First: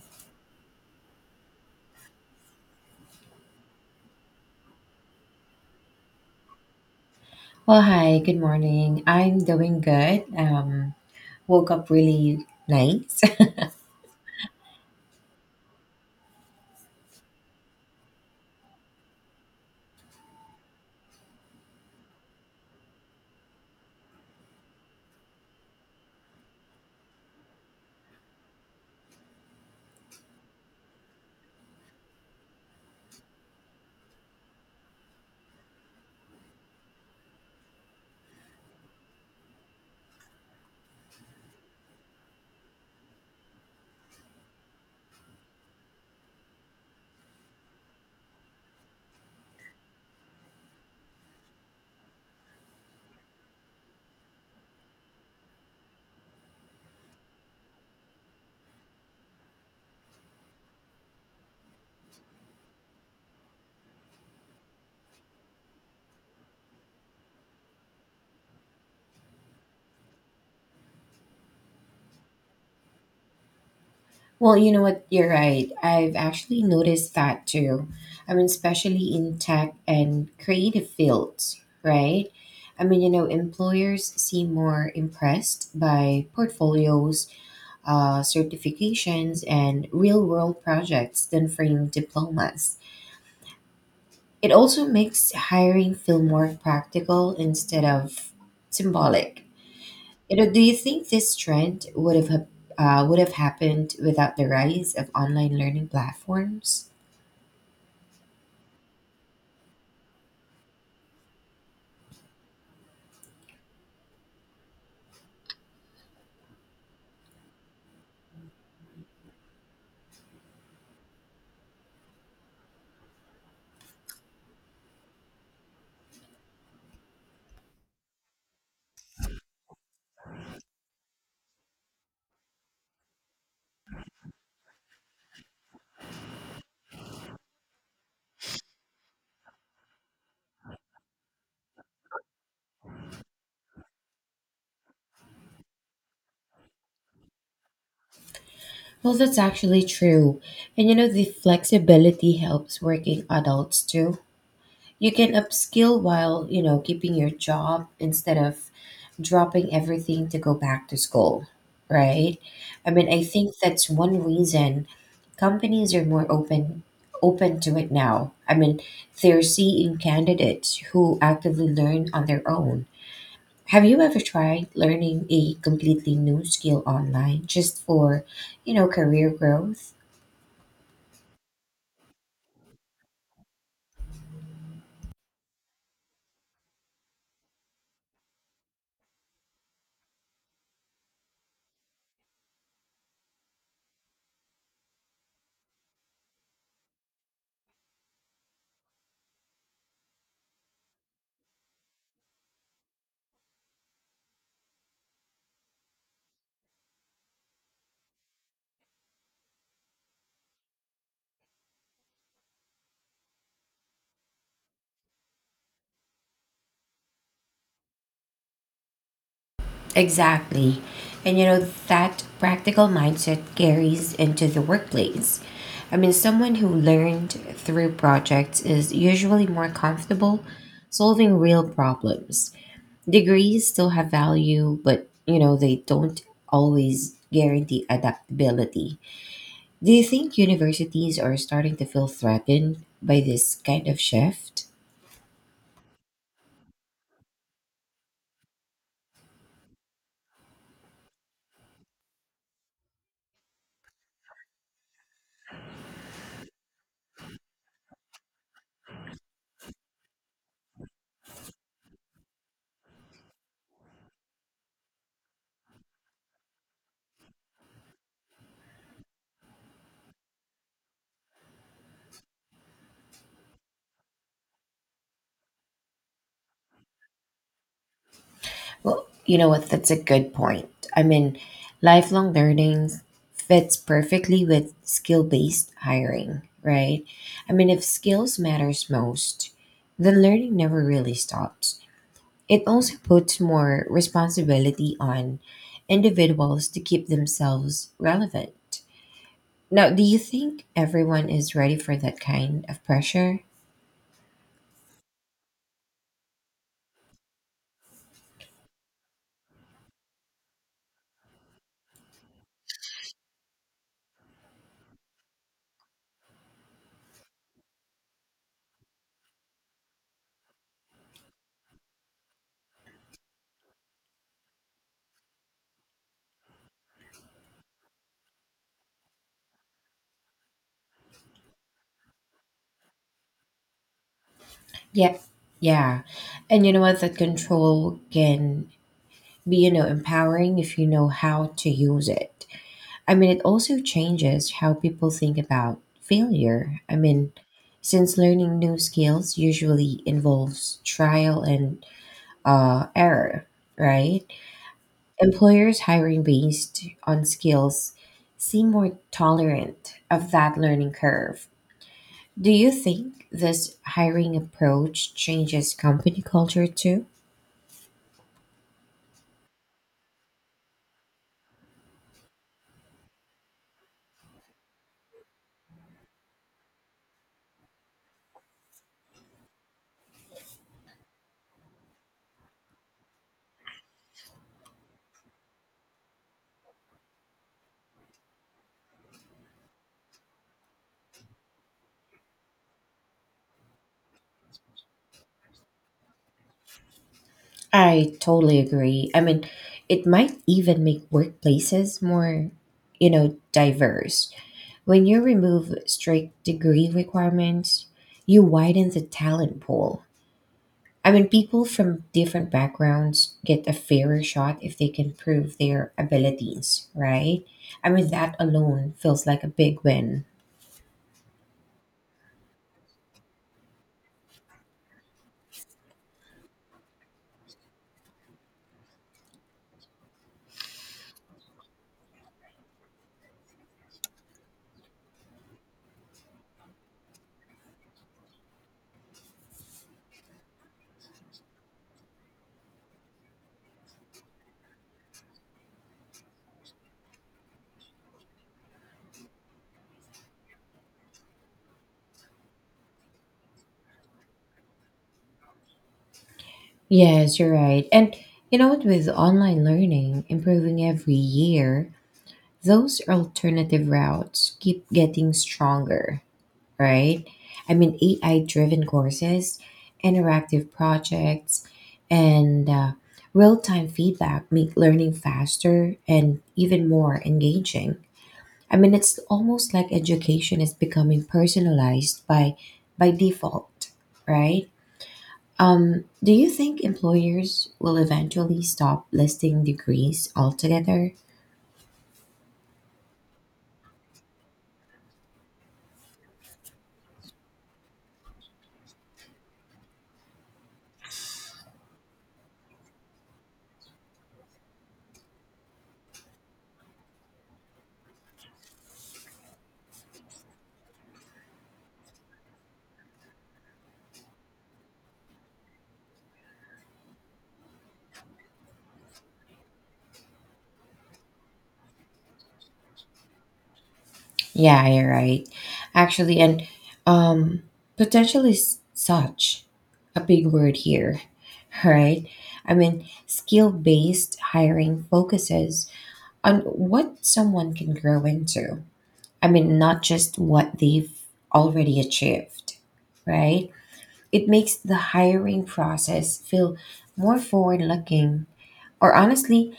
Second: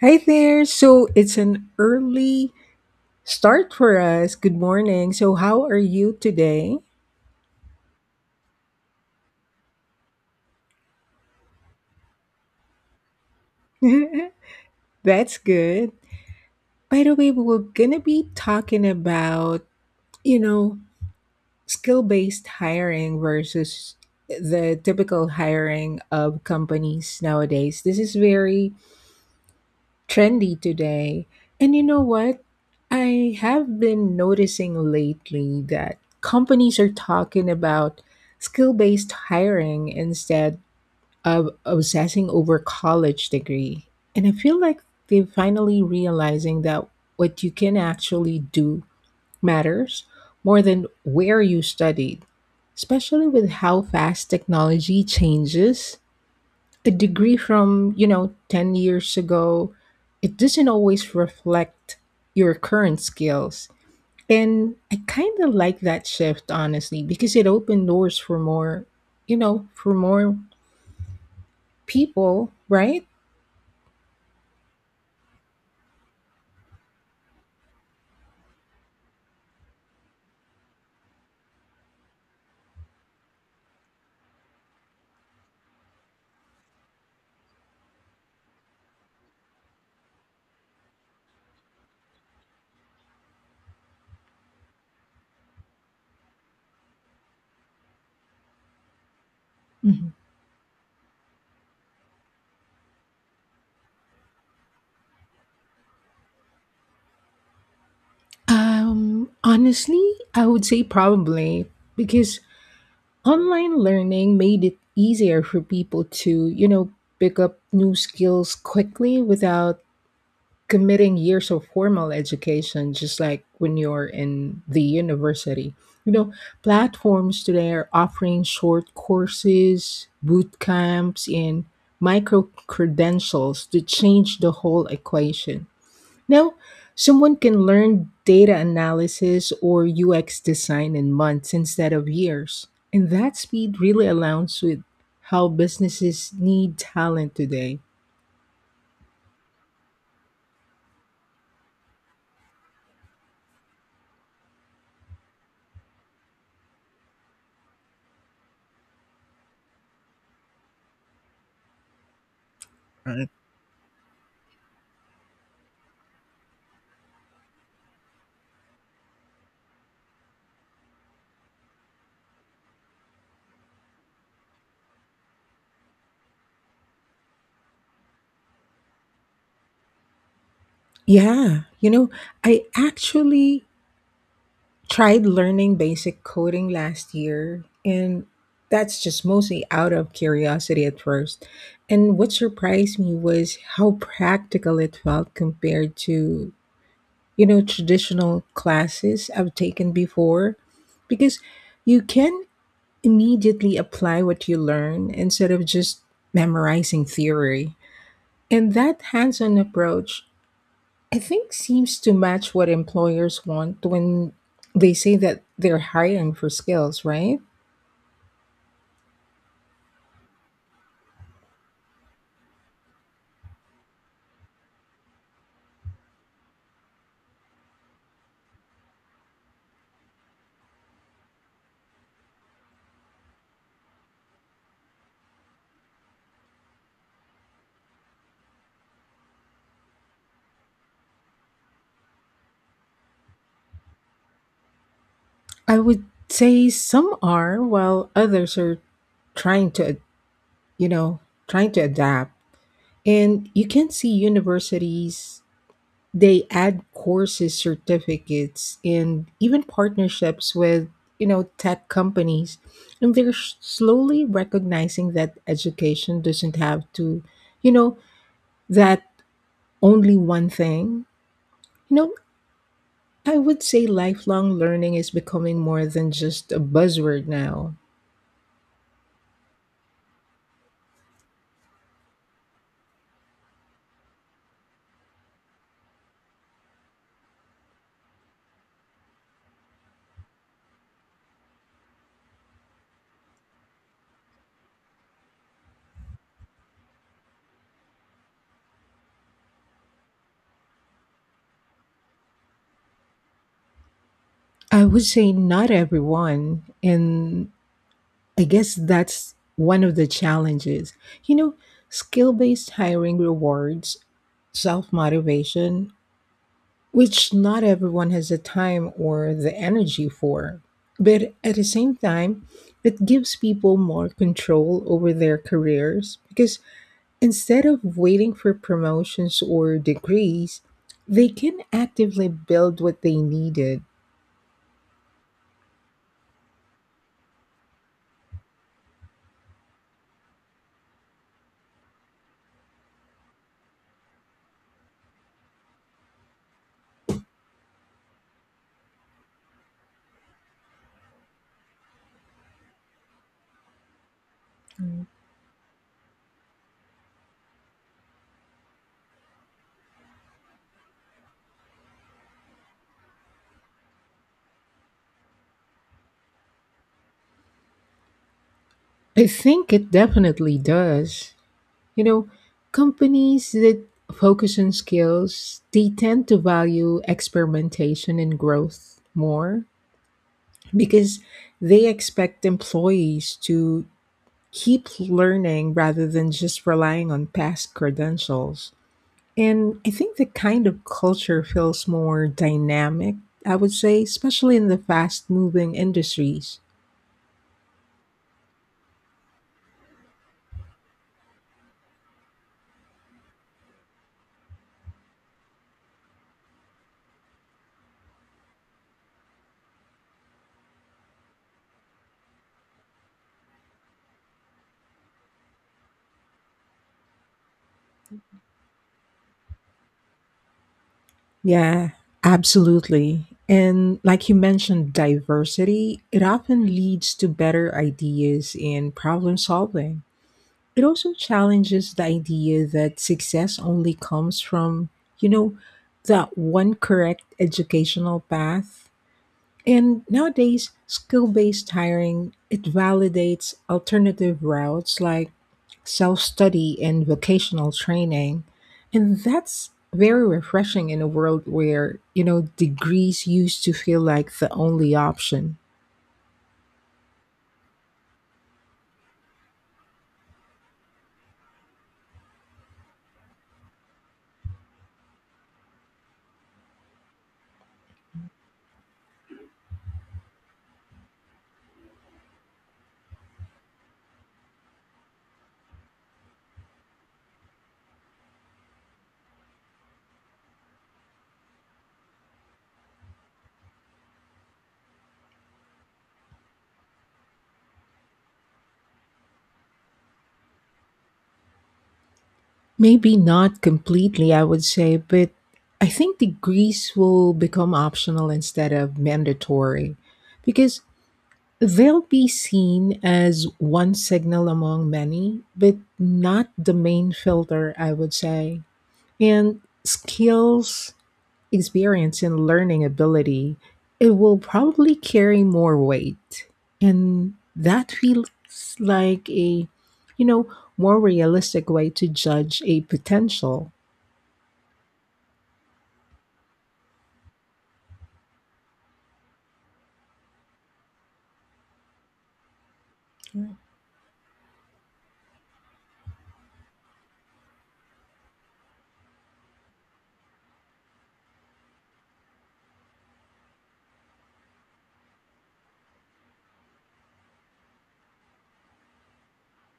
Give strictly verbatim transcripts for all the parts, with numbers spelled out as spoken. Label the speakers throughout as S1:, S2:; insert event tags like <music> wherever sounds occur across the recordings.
S1: Hi there. So it's an early start for us. Good morning. So, how are you today?
S2: Well, hi, good morning. I'm doing good. Um, woke up really nice.
S1: <laughs> That's good. By the way, we're going to be talking about, you know, skill based hiring versus the typical hiring of companies nowadays. This is very trendy today. And you know what? I have been noticing lately that companies are talking about skill based hiring instead of obsessing over college degree. And I feel like they're finally realizing that what you can actually do matters more than where you studied, especially with how fast technology changes. The degree from you know ten years ago, it doesn't always reflect your current skills. And I kind of like that shift, honestly, because it opened doors for more, you know for more people, right?
S2: <laughs> Well, you know what? You're right. I've actually noticed that too. I mean, especially in tech and creative fields, right? I mean, you know, employers seem more impressed by portfolios, uh, certifications, and real world projects than framed diplomas. It also makes hiring feel more practical instead of symbolic.
S1: Mhm.
S2: You know, do you think this trend would have hap- uh, would have happened without the rise of online learning platforms?
S1: Um honestly, I would say probably, because online learning made it easier for people to, you know pick up new skills quickly without committing years of formal education, just like when you're in the university. You know, platforms today are offering short courses, boot camps, and micro credentials to change the whole equation. Now, someone can learn data analysis or U X design in months instead of years. And that speed really aligns with how businesses need talent today.
S2: Well, that's actually true. And you know, the flexibility helps working adults too. You can upskill while, you know, keeping your job instead of dropping everything to go back to school, right? I mean, I think that's one reason companies are more open open to it now. I mean, they're seeing candidates who actively learn on their own. Have you ever tried learning a completely new skill online just for, you know, career growth?
S1: Yeah, you know, I actually tried learning basic coding last year, and that's just mostly out of curiosity at first. And what surprised me was how practical it felt compared to, you know, traditional classes I've taken before, because you can immediately apply what you learn instead of just memorizing theory. And that hands on approach, I think, seems to match what employers want when they say that they're hiring for skills, right?
S2: Exactly. And you know, that practical mindset carries into the workplace. I mean, someone who learned through projects is usually more comfortable solving real problems. Degrees still have value, but you know, they don't always guarantee adaptability. Do you think universities are starting to feel threatened by this kind of shift?
S1: I would say some are, while others are trying to, you know, trying to adapt. And you can see universities, they add courses, certificates and even partnerships with, you know, tech companies. And they're s- slowly recognizing that education doesn't have to, you know, that only one thing. You know, I would say lifelong learning is becoming more than just a buzzword now.
S2: Well, you know what? That's a good point. I mean, lifelong learning fits perfectly with skill-based hiring, right? I mean, if skills matters most, then learning never really stops. It also puts more responsibility on individuals to keep themselves relevant. Now, do you think everyone is ready for that kind of pressure?
S1: I would say not everyone, and I guess that's one of the challenges. You know, skill based hiring rewards self motivation, which not everyone has the time or the energy for. But at the same time, it gives people more control over their careers because instead of waiting for promotions or degrees, they can actively build what they needed.
S2: Yeah, yeah. And you know what? That control can be, you know, empowering if you know how to use it. I mean, it also changes how people think about failure. I mean, since learning new skills usually involves trial and uh, error, right? Employers hiring based on skills seem more tolerant of that learning curve. Do you think this hiring approach changes company culture too?
S1: I think it definitely does. You know, companies that focus on skills, they tend to value experimentation and growth more because they expect employees to keep learning rather than just relying on past credentials. And I think the kind of culture feels more dynamic, I would say, especially in the fast moving industries.
S2: I totally agree. I mean, it might even make workplaces more, you know, diverse. When you remove strict degree requirements, you widen the talent pool. I mean, people from different backgrounds get a fairer shot if they can prove their abilities, right? I mean, that alone feels like a big win.
S1: Yeah, absolutely. And like you mentioned, diversity, it often leads to better ideas and problem solving. It also challenges the idea that success only comes from, you know, that one correct educational path. And nowadays, skill-based hiring, it validates alternative routes like self-study and vocational training. And that's very refreshing in a world where, you know, degrees used to feel like the only option.
S2: Yes, you're right. And you know what, with online learning improving every year, those alternative routes keep getting stronger, right? I mean, A I driven courses, interactive projects, and uh, real time feedback make learning faster and even more engaging. I mean, it's almost like education is becoming personalized by, by default, right? Um, do you think employers will eventually stop listing degrees altogether?
S1: Maybe not completely, I would say, but I think degrees will become optional instead of mandatory, because they'll be seen as one signal among many, but not the main filter, I would say. And skills, experience, and learning ability, it will probably carry more weight. And that feels like a, you know, more realistic way to judge a potential.
S2: Yeah, you're right. Actually, and um, potential is such a big word here, <laughs> right? I mean, skill based hiring focuses on what someone can grow into. I mean, not just what they've already achieved, right? It makes the hiring process feel more forward looking, or honestly,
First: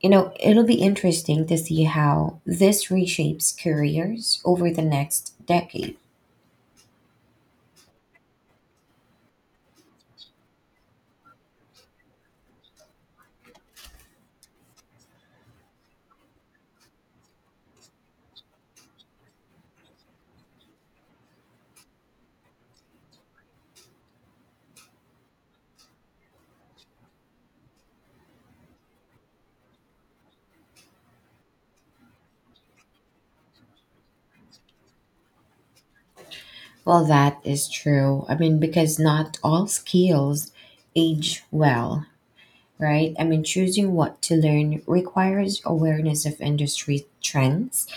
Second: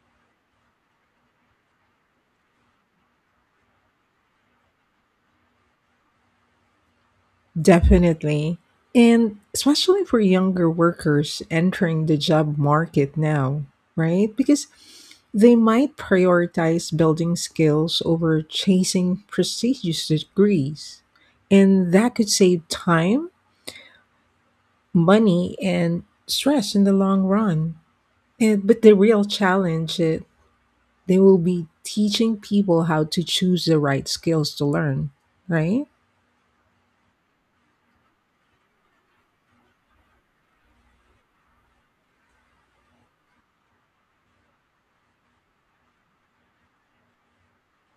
S2: you know, it'll be interesting to see how this reshapes careers over the next decade.
S1: Definitely. And especially for younger workers entering the job market now, right? Because they might prioritize building skills over chasing prestigious degrees. And that could save time, money, and stress in the long run. And, but the real challenge is they will be teaching people how to choose the right skills to learn, right?
S2: Well, that is true. I mean, because not all skills age well, right? I mean, choosing what to learn requires awareness of industry trends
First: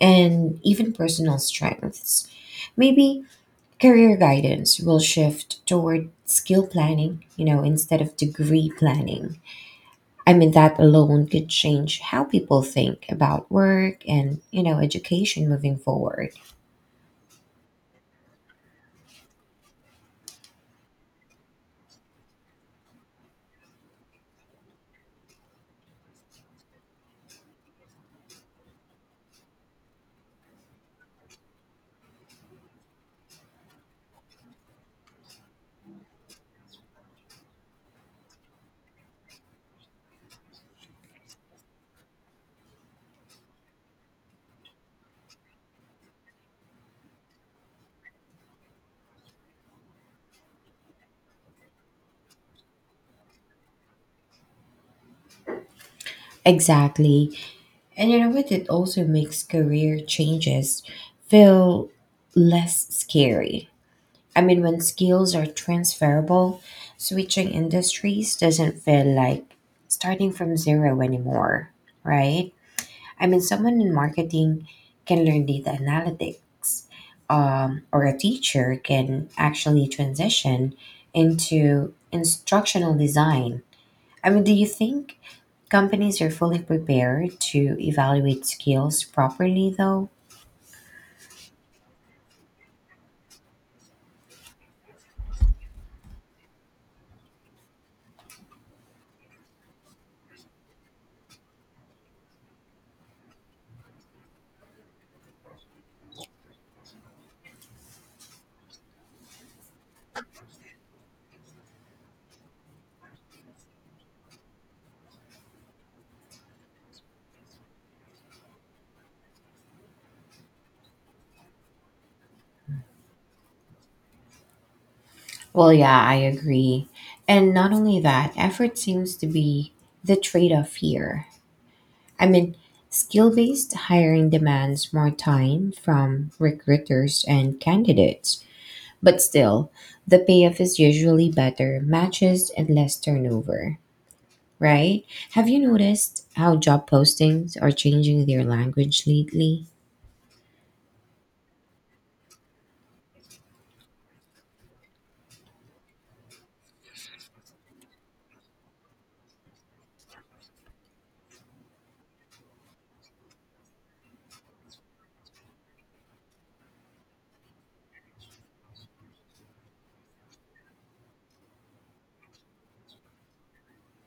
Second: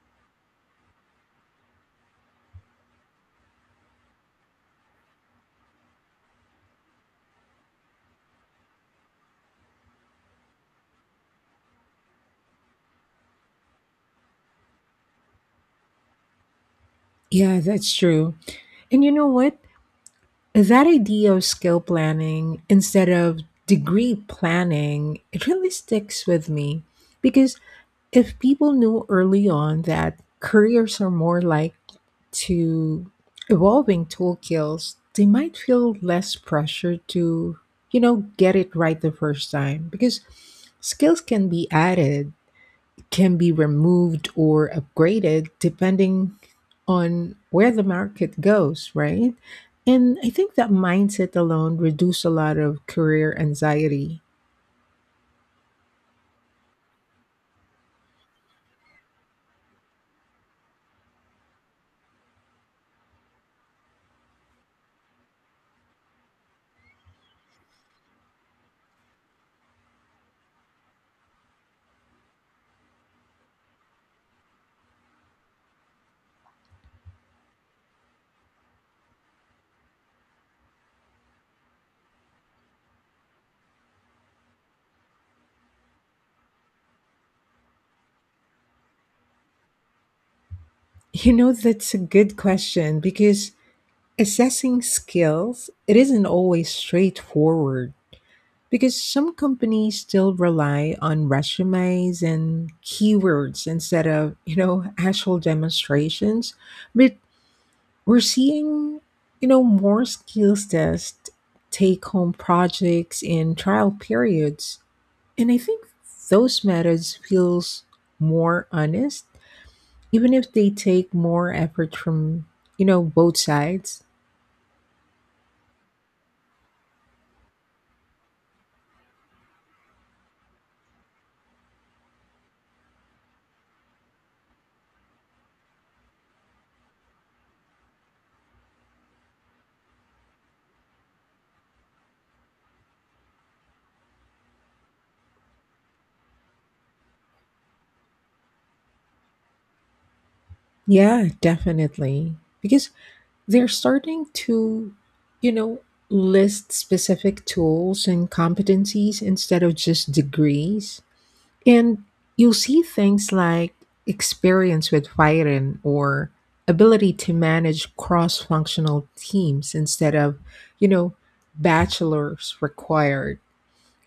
S2: and even personal strengths. Maybe career guidance will shift toward skill planning, you know, instead of degree planning. I mean, that alone could change how people think about work and, you know, education moving forward.
S1: Yeah, that's true. And you know what? That idea of skill planning instead of degree planning, it really sticks with me, because if people knew early on that careers are more like to evolving toolkits, they might feel less pressure to, you know, get it right the first time, because skills can be added, can be removed or upgraded depending on where the market goes, right? And I think that mindset alone reduce a lot of career anxiety. <laughs>
S2: Exactly. And you know what? It also makes career changes feel less scary. I mean, when skills are transferable, switching industries doesn't feel like starting from zero anymore, right? I mean, someone in marketing can learn data analytics, um, or a teacher can actually transition into instructional design. I mean, do you think companies are fully prepared to evaluate skills properly, though?
S1: You know, that's a good question, because assessing skills, it isn't always straightforward because some companies still rely on resumes and keywords instead of, you know, actual demonstrations. But we're seeing, you know, more skills test, take home projects and trial periods. And I think those methods feels more honest, even if they take more effort from, you know, both sides.
S2: Well, yeah, I agree. And not only that, effort seems to be the trade off here. I mean, skill based hiring demands more time from recruiters and candidates. But still, the payoff is usually better matches and less turnover, right? Have you noticed how job postings are changing their language lately?
S1: Yeah, definitely. Because they're starting to, you know, list specific tools and competencies instead of just degrees. And you'll see things like experience with firing or ability to manage cross functional teams instead of, you know, bachelor's required.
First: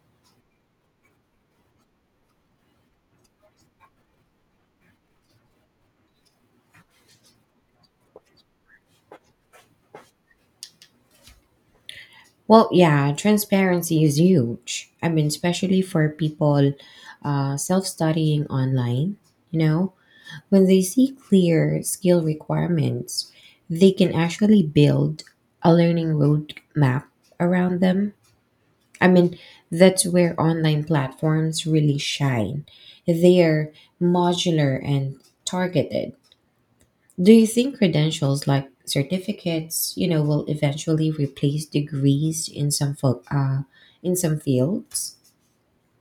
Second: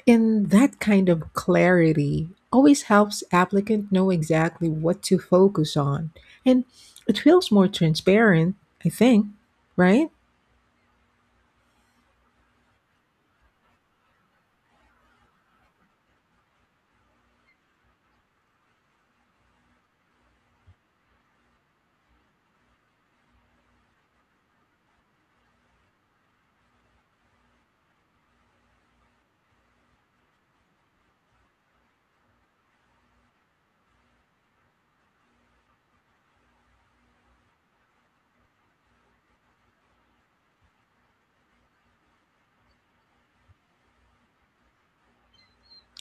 S1: And that kind of clarity always helps applicant know exactly what to focus on. And it feels more transparent, I think, right?
S2: Well, yeah, transparency is huge. I mean, especially for people uh, self studying online, you know, when they see clear skill requirements, they can actually build a learning roadmap around them. I mean, that's where online platforms really shine. They are modular and targeted. Do you think credentials like certificates, you know, will eventually replace degrees in some fo- uh, in some fields?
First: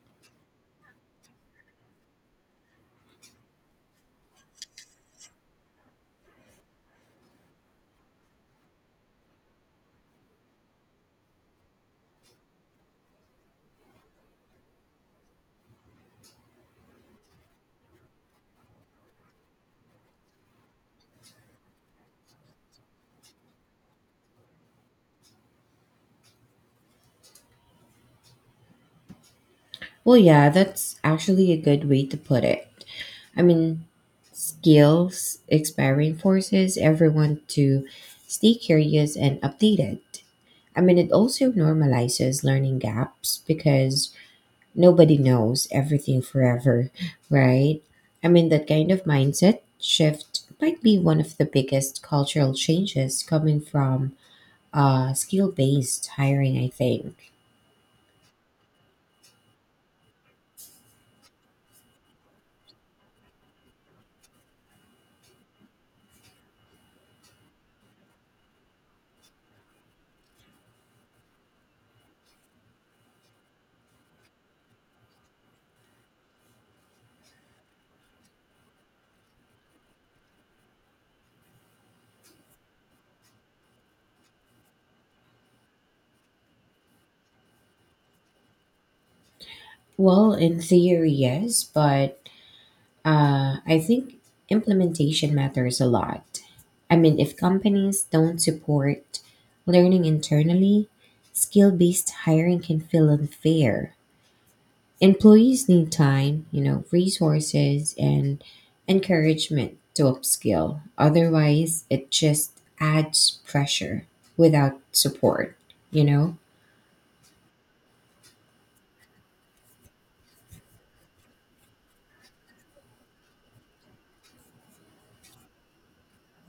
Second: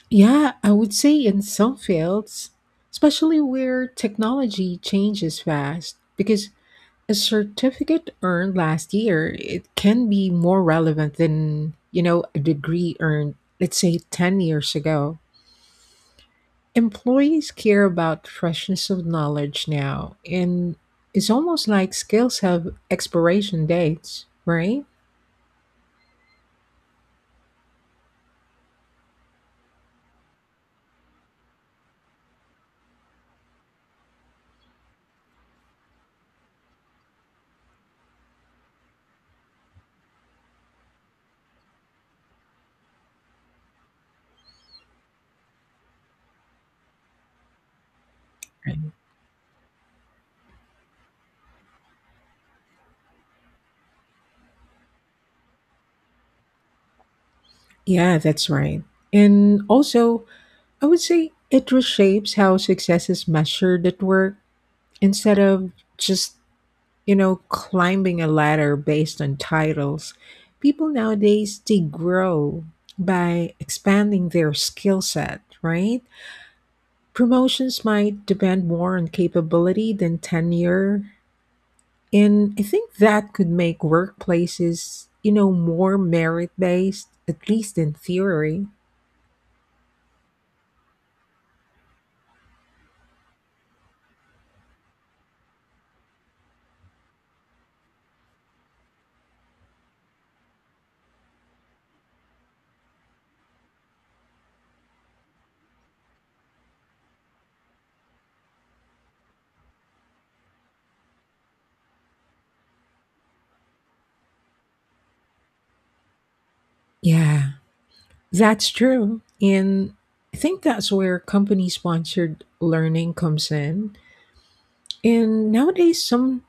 S1: Yeah, I would say in some fields, especially where technology changes fast, because a certificate earned last year, it can be more relevant than, you know, a degree earned, let's say, ten years ago. Employees care about freshness of knowledge now, and it's almost like skills have expiration dates, right?
S2: Well, yeah, that's actually a good way to put it. I mean, skills expiring forces everyone to stay curious and updated. I mean, it also normalizes learning gaps because nobody knows everything forever, right? I mean, that
S1: Right.
S2: kind of mindset shift might be one of the biggest cultural changes coming from uh, skill based hiring, I think.
S1: Yeah, that's right. And also, I would say it reshapes how success is measured at work instead of just, you know, climbing a ladder based on titles. People nowadays, they grow by expanding their skill set, right? Promotions might depend more on capability than tenure. And I think that could make workplaces, you know, more merit based, at least in theory.
S2: Well, in theory, yes, but uh, I think implementation matters a lot. I mean, if companies don't support learning internally, skill based hiring can feel unfair. Employees need time, you know, resources and encouragement to upskill. Otherwise, it just adds pressure without support, you know?
S1: Yeah, that's true. And I think that's where company sponsored learning comes in. And nowadays, some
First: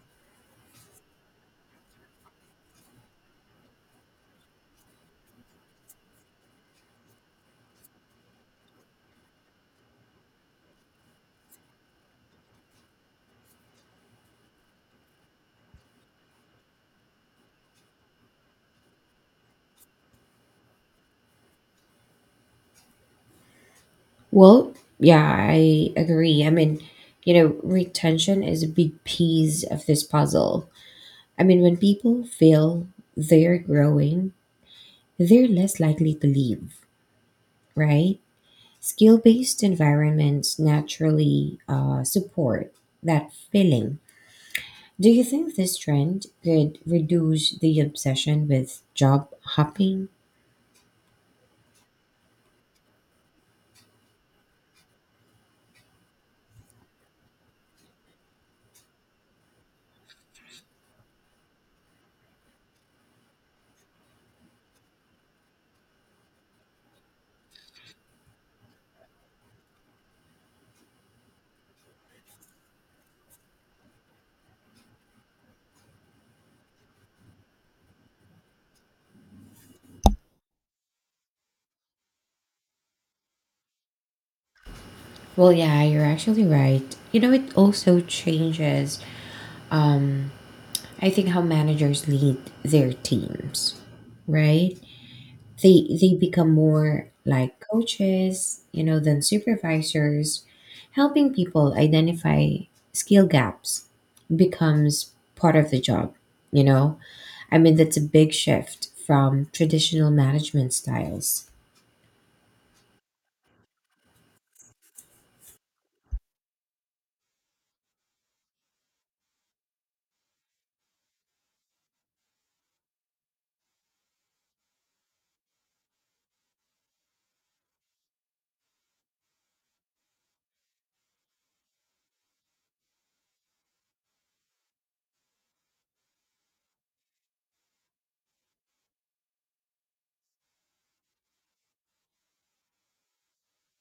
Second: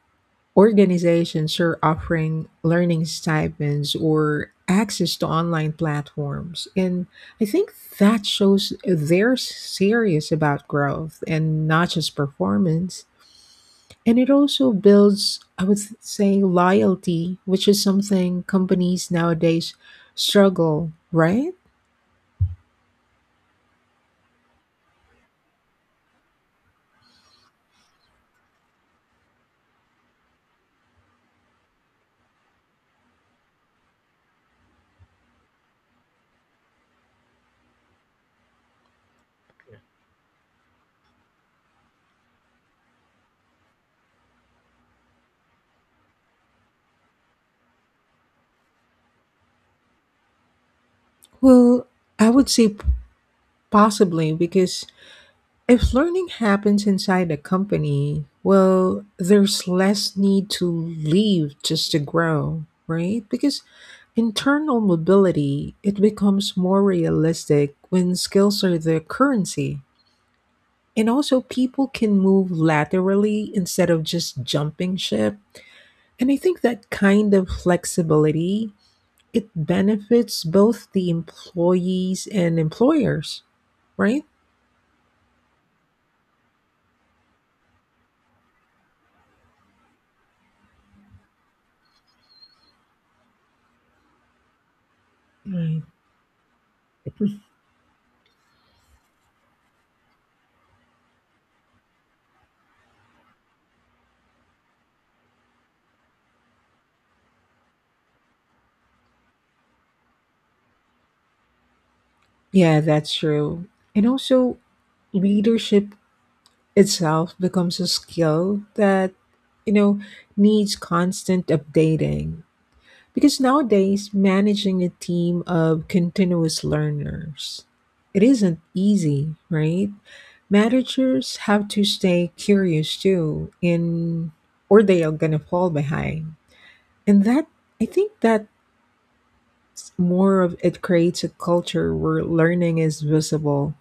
S1: organizations are offering learning stipends or access to online platforms. And I think that shows they're serious about growth and not just performance. And it also builds, I would say, loyalty, which is something companies nowadays struggle, right?
S2: Well, yeah, I agree. I mean, you know, retention is a big piece of this puzzle. I mean, when people feel they're growing, they're less likely to leave, right? Skill based environments naturally uh, support that feeling. Do you think this trend could reduce the obsession with job hopping?
S1: Well, I would say p- possibly, because if learning happens inside a company, well, there's less need to leave just to grow, right? Because internal mobility, it becomes more realistic when skills are the currency. And also people can move laterally instead of just jumping ship. And I think that kind of flexibility, it benefits both the employees and employers, right?
S2: Well, yeah, you're actually right. You know, it also changes, um, I think, how managers lead their teams, right? they they become more like coaches, you know, than supervisors. Helping people identify skill gaps becomes part of the job, you know. I mean, that's a big shift from traditional management styles.
S1: Yeah, that's true. And also, leadership itself becomes a skill that, you know, needs constant updating. Because nowadays, managing a team of continuous learners, it isn't easy, right? Managers have to stay curious too, in or they are gonna fall behind. And that, I think that's more of it creates a culture where learning is visible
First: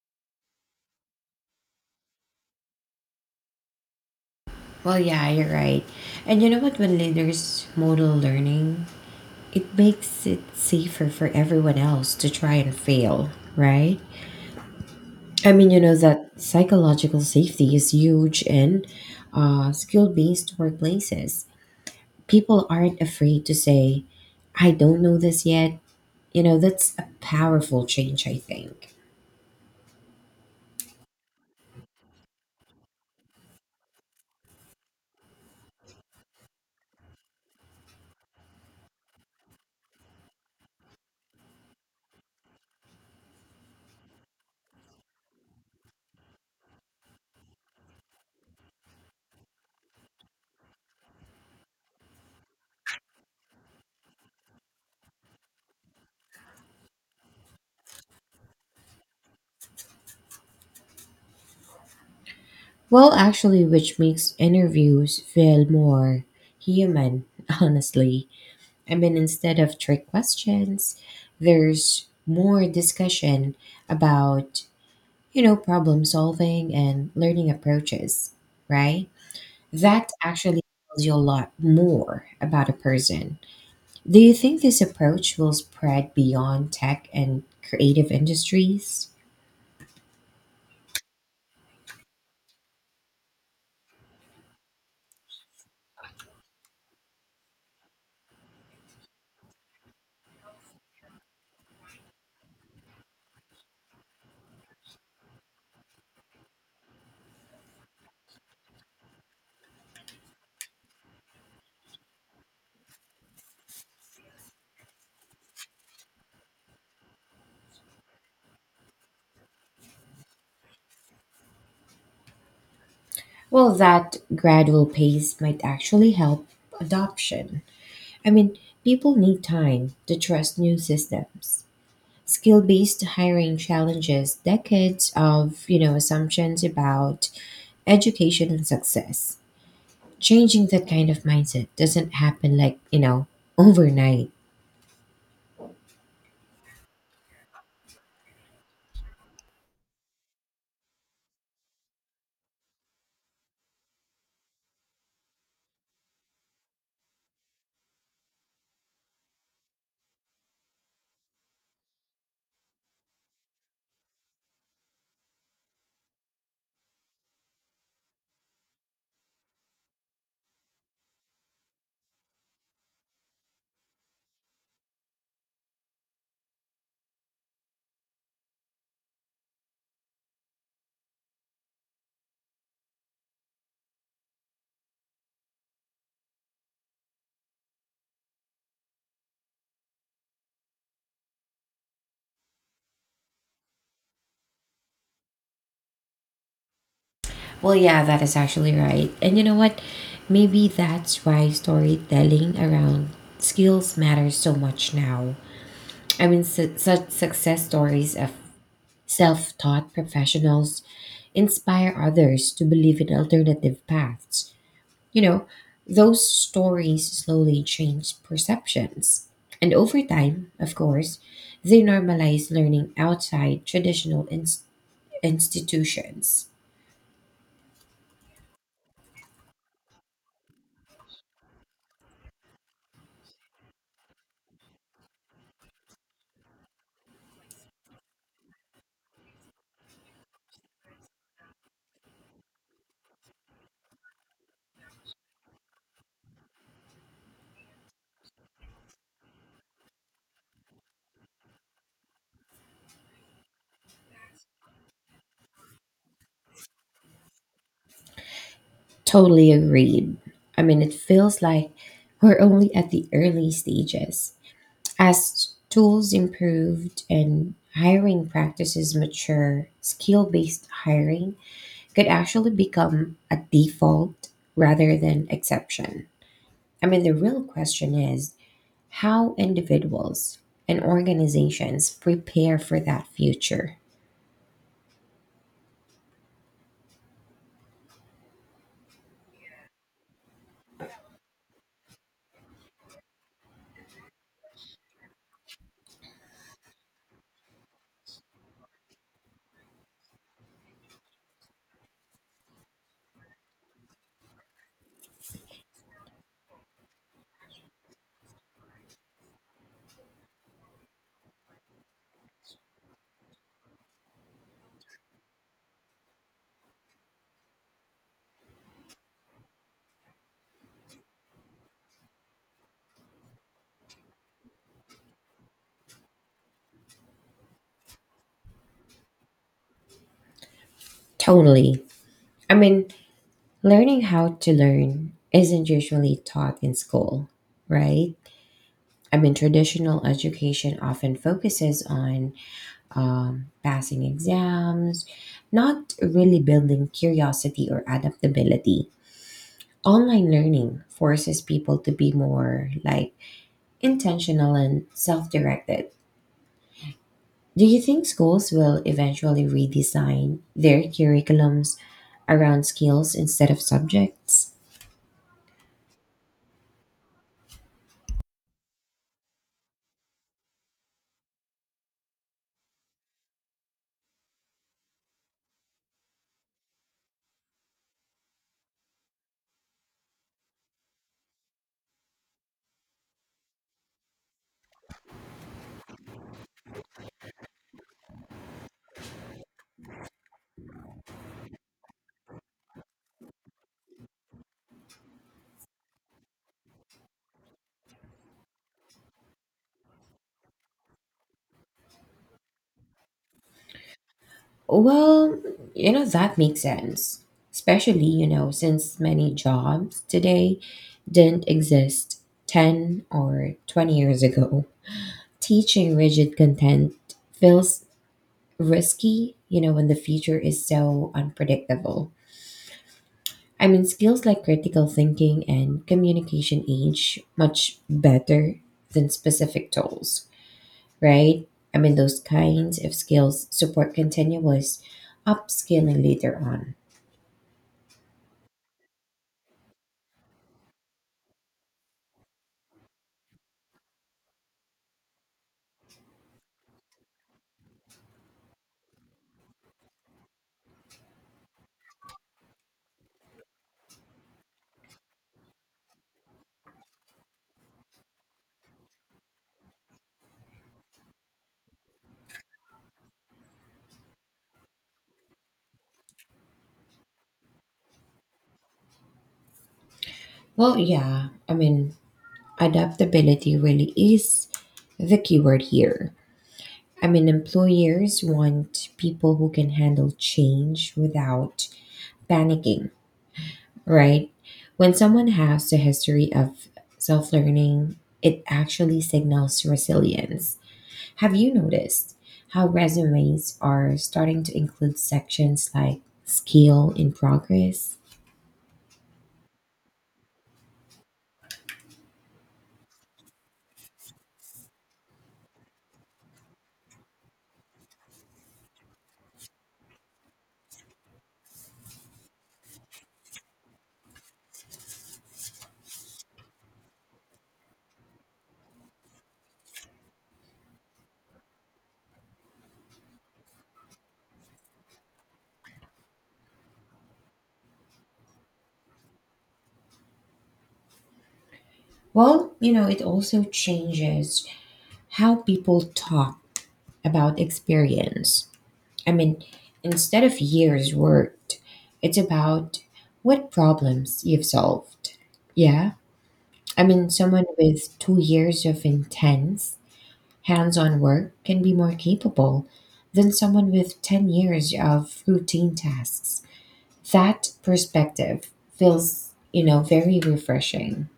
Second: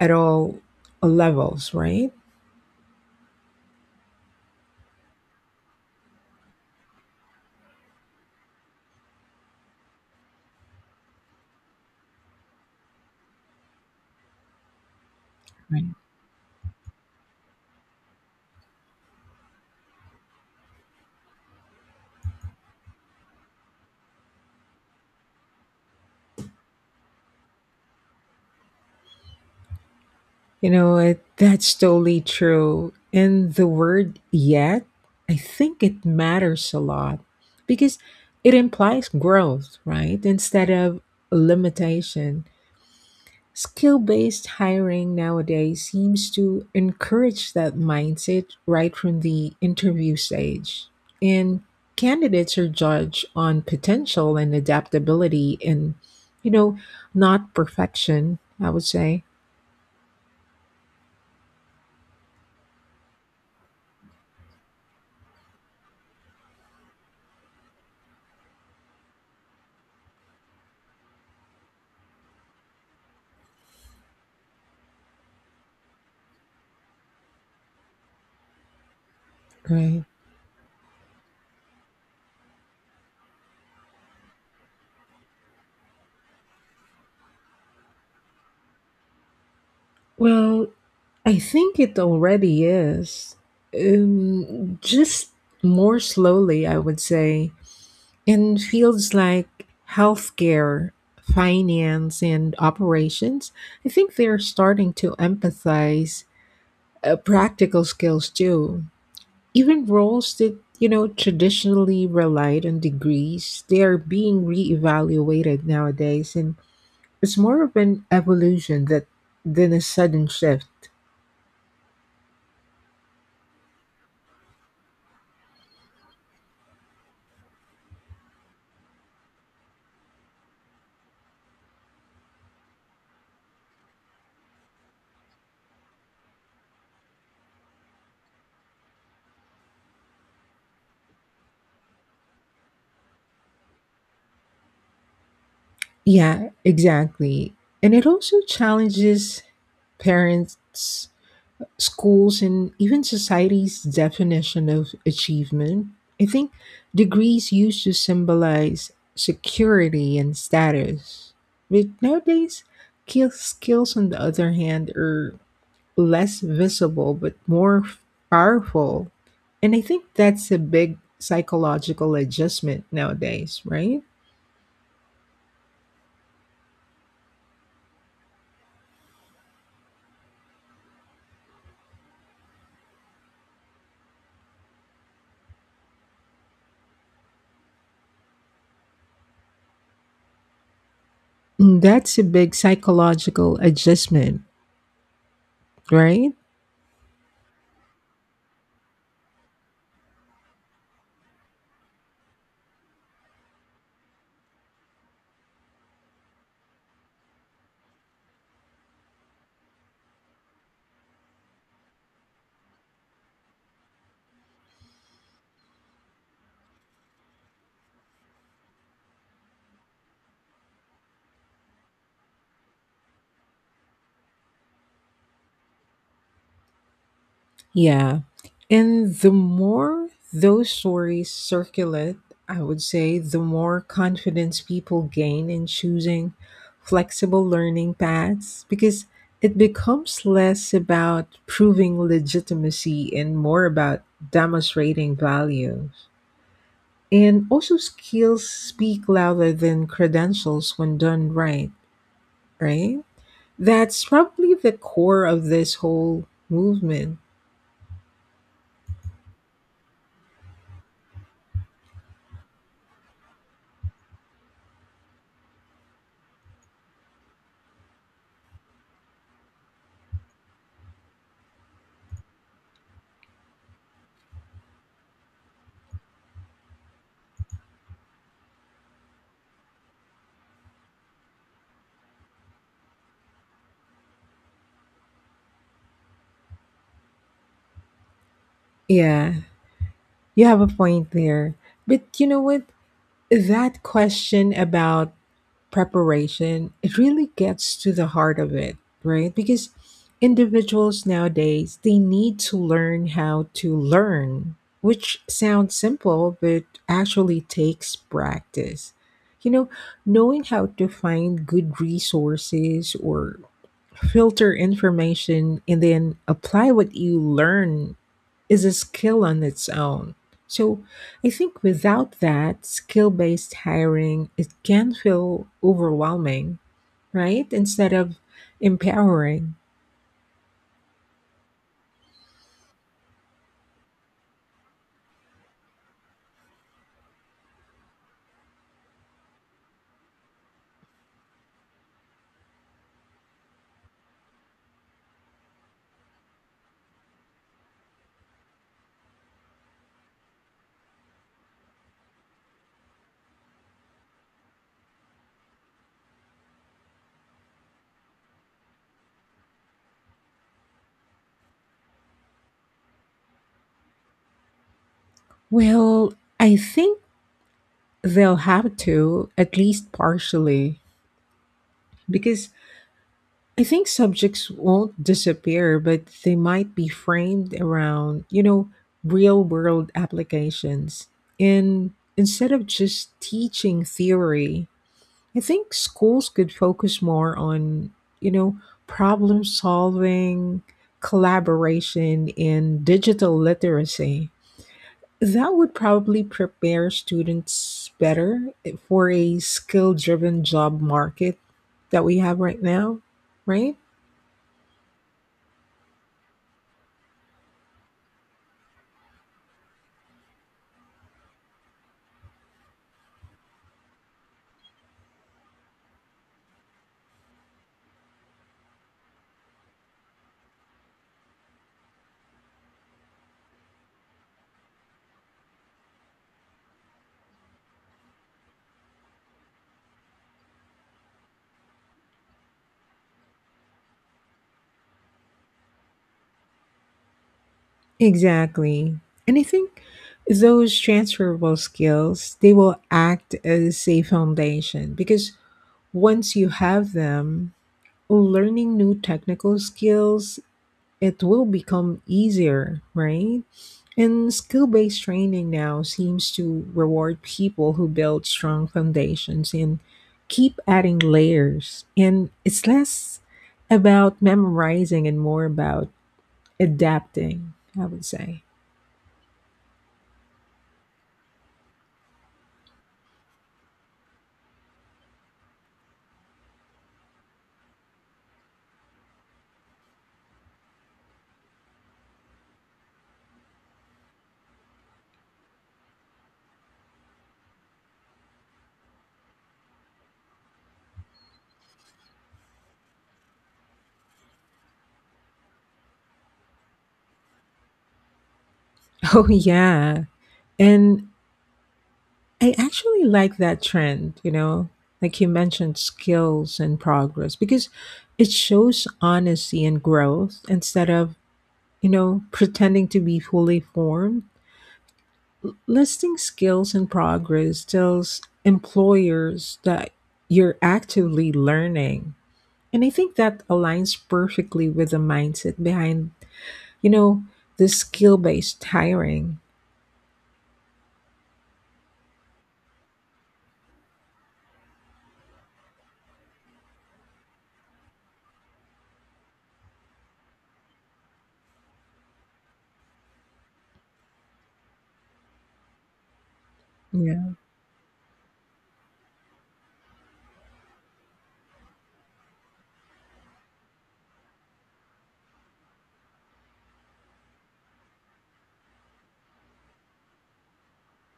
S1: at all levels, right?
S2: Well, yeah, you're right. And you know what, when leaders model learning, it makes it safer for everyone else to try and fail, right? I mean, you
S1: Right.
S2: know that psychological safety is huge in uh, skill-based workplaces. People aren't afraid to say, "I don't know this yet." You know, that's a powerful change, I think.
S1: You know, it, that's totally true. And the word yet, I think it matters a lot because it implies growth, right? Instead of limitation. Skill based hiring nowadays seems to encourage that mindset right from the interview stage. And candidates are judged on potential and adaptability and, you know, not perfection, I would say.
S2: Well, actually, which makes interviews feel more human. <laughs> Honestly, I mean, instead of trick questions, there's more discussion about, you know, problem solving and learning approaches, right?
S1: Right.
S2: That actually tells you a lot more about a person. Do you think this approach will spread beyond tech and creative industries?
S1: Well, I think it already is. Um, just more slowly, I would say. In fields like healthcare, finance, and operations, I think they're starting to emphasize uh, practical skills too. Even roles that, you know, traditionally relied on degrees, they are being reevaluated nowadays. And it's more of an evolution that than a sudden shift.
S2: Well, that gradual pace might actually help adoption. I mean, people need time to trust new systems. Skill-based hiring challenges decades of, you know, assumptions about education and success. Changing that kind of mindset doesn't happen like, you know, overnight.
S1: Yeah, exactly. And it also challenges parents, schools and even society's definition of achievement. I think degrees used to symbolize security and status. But nowadays, ki- skills, on the other hand, are less visible but more powerful. And I think that's a big psychological adjustment nowadays, right? That's a big psychological adjustment, right?
S2: Well, yeah, that is actually right. And you know what? Maybe that's why storytelling around skills matters so much now. I mean, su- such success stories of self taught professionals inspire others to believe in alternative paths. You know, those stories slowly change perceptions. And over time, of course, they normalize learning outside traditional ins- institutions.
S1: Yeah. And the more those stories circulate, I would say the more confidence people gain in choosing flexible learning paths, because it becomes less about proving legitimacy and more about demonstrating values. And also, skills speak louder than credentials when done right, right? That's probably the core of this whole movement.
S2: Totally agreed. I mean, it feels like we're only at the early stages. As tools improved and hiring practices mature, skill based hiring could actually become a default rather than exception. I mean, the real question is how individuals and organizations prepare for that future.
S1: Yeah, you have a point there. But you know what? That question about preparation, it really gets to the heart of it, right? Because individuals nowadays, they need to learn how to learn, which sounds simple, but actually takes practice. You know, knowing how to find good resources or filter information and then apply what you learn is a skill on its own. So I think without that, skill based hiring, it can feel overwhelming, right? Instead of empowering.
S2: Totally. I mean, learning how to learn isn't usually taught in school, right? I mean, traditional education often focuses on um, passing exams, not really building curiosity or adaptability. Online learning forces people to be more like intentional and self directed. Do you think schools will eventually redesign their curriculums around skills instead of subjects?
S1: Well, I think they'll have to, at least partially, because I think subjects won't disappear, but they might be framed around, you know, real world applications. And instead of just teaching theory, I think schools could focus more on, you know, problem solving, collaboration, and digital literacy. That would probably prepare students better for a skill driven job market that we have right now, right?
S2: Well, you know, that makes sense. Especially, you know, since many jobs today didn't exist ten or twenty years ago. Teaching rigid content feels risky, you know, when the future is so unpredictable. I mean, skills like critical thinking and communication age much better than specific tools, right? I mean, those kinds of skills support continuous upskilling later on.
S1: Exactly. And I think those transferable skills, they will act as a foundation because once you have them, learning new technical skills, it will become easier, right? And skill based training now seems to reward people who build strong foundations and keep adding layers. And it's less about memorizing and more about adapting, I would say.
S2: Well, yeah. I mean, adaptability really is the keyword here. I mean, employers want people who can handle change without panicking, right? When someone has a history of self learning, it actually signals resilience. Have you noticed how resumes are starting to include sections like skill in progress?
S1: <laughs> Oh, yeah. And I actually like that trend, you know, like you mentioned, skills and progress, because it shows honesty and growth instead of, you know, pretending to be fully formed. Listing skills and progress tells employers that you're actively learning. And I think that aligns perfectly with the mindset behind, you know, the skill based hiring.
S2: Well, you know, it also changes how people talk about experience. I mean, instead of years worked, it's about what problems you've solved. Yeah. I mean, someone with two years of intense hands on work can be more capable than someone with ten years of routine tasks. That perspective feels, you know, very refreshing.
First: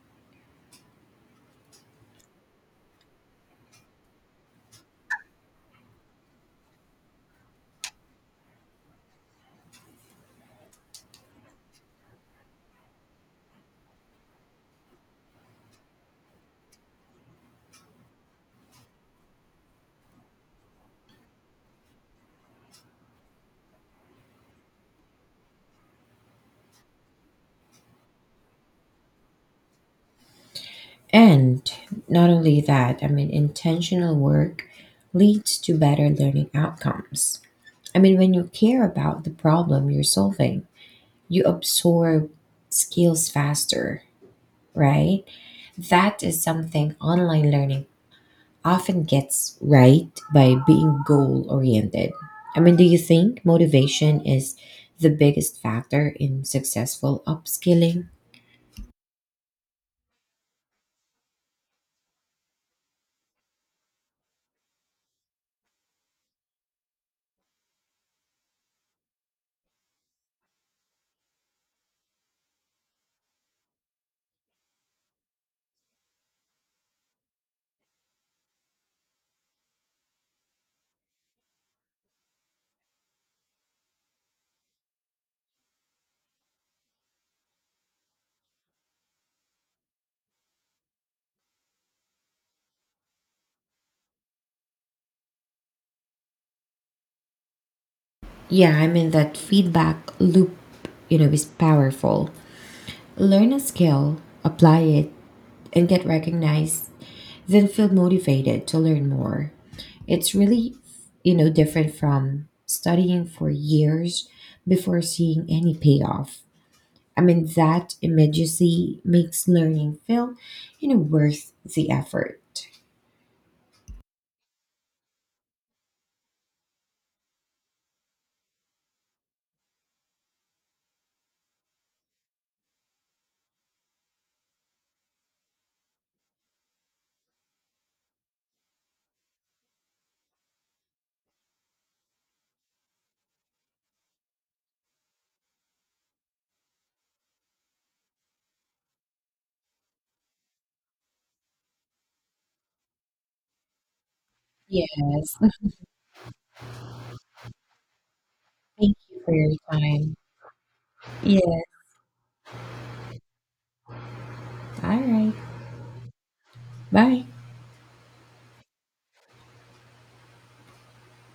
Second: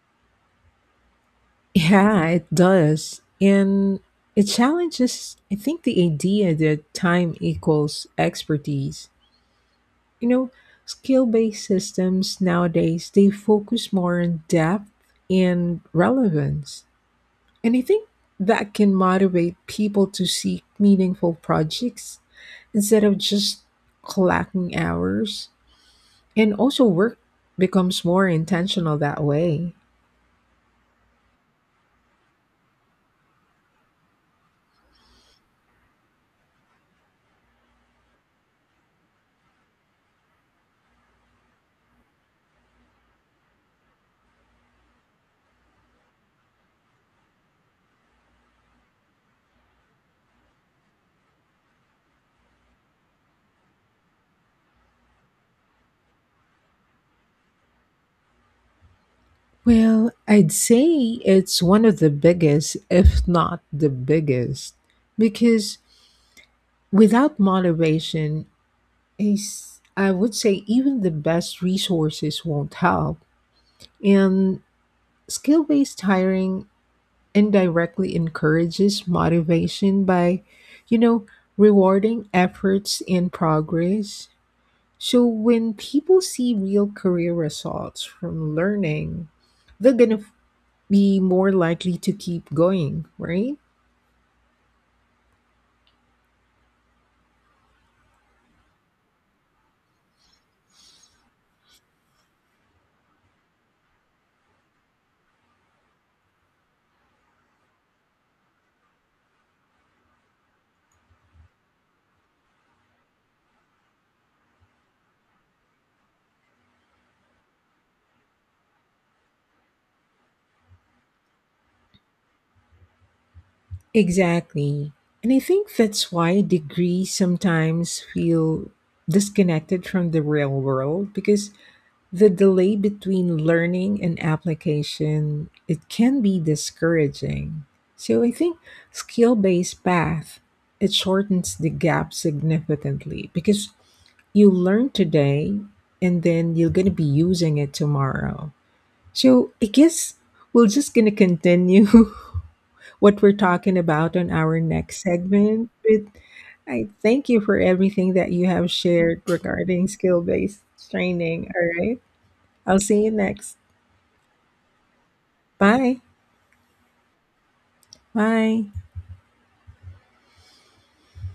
S1: Yeah, it does. And it challenges, I think, the idea that time equals expertise. You know, skill based systems nowadays, they focus more on depth and relevance. And I think that can motivate people to seek meaningful projects instead of just clocking hours. And also, work becomes more intentional that way.
S2: And not only that, I mean, intentional work leads to better learning outcomes. I mean, when you care about the problem you're solving, you absorb skills faster, right? That is something online learning often gets right by being goal oriented. I mean, do you think motivation is the biggest factor in successful upskilling?
S1: Well, I'd say it's one of the biggest, if not the biggest, because without moderation, is- I would say even the best resources won't help. And skill based hiring indirectly encourages motivation by, you know, rewarding efforts and progress. So when people see real career results from learning, they're gonna be more likely to keep going, right?
S2: Yeah, I mean, that feedback loop, you know, is powerful. Learn a skill, apply it, and get recognized, then feel motivated to learn more. It's really, you know, different from studying for years before seeing any payoff. I mean, that immediacy makes learning feel, you know, worth the effort.
S1: Exactly. And I think that's why degrees sometimes feel disconnected from the real world because the delay between learning and application, it can be discouraging. So I think skill-based path, it shortens the gap significantly because you learn today and then you're going to be using it tomorrow. So I guess we're just gonna continue <laughs> what we're talking about on our
S2: Yes.
S1: next
S2: Thank
S1: segment. But I thank you for everything that you have
S2: you
S1: shared
S2: for your
S1: regarding
S2: time.
S1: skill based
S2: Yeah.
S1: training. All right. I'll see you next.
S2: All right.
S1: Bye.
S2: Bye.
S1: Bye.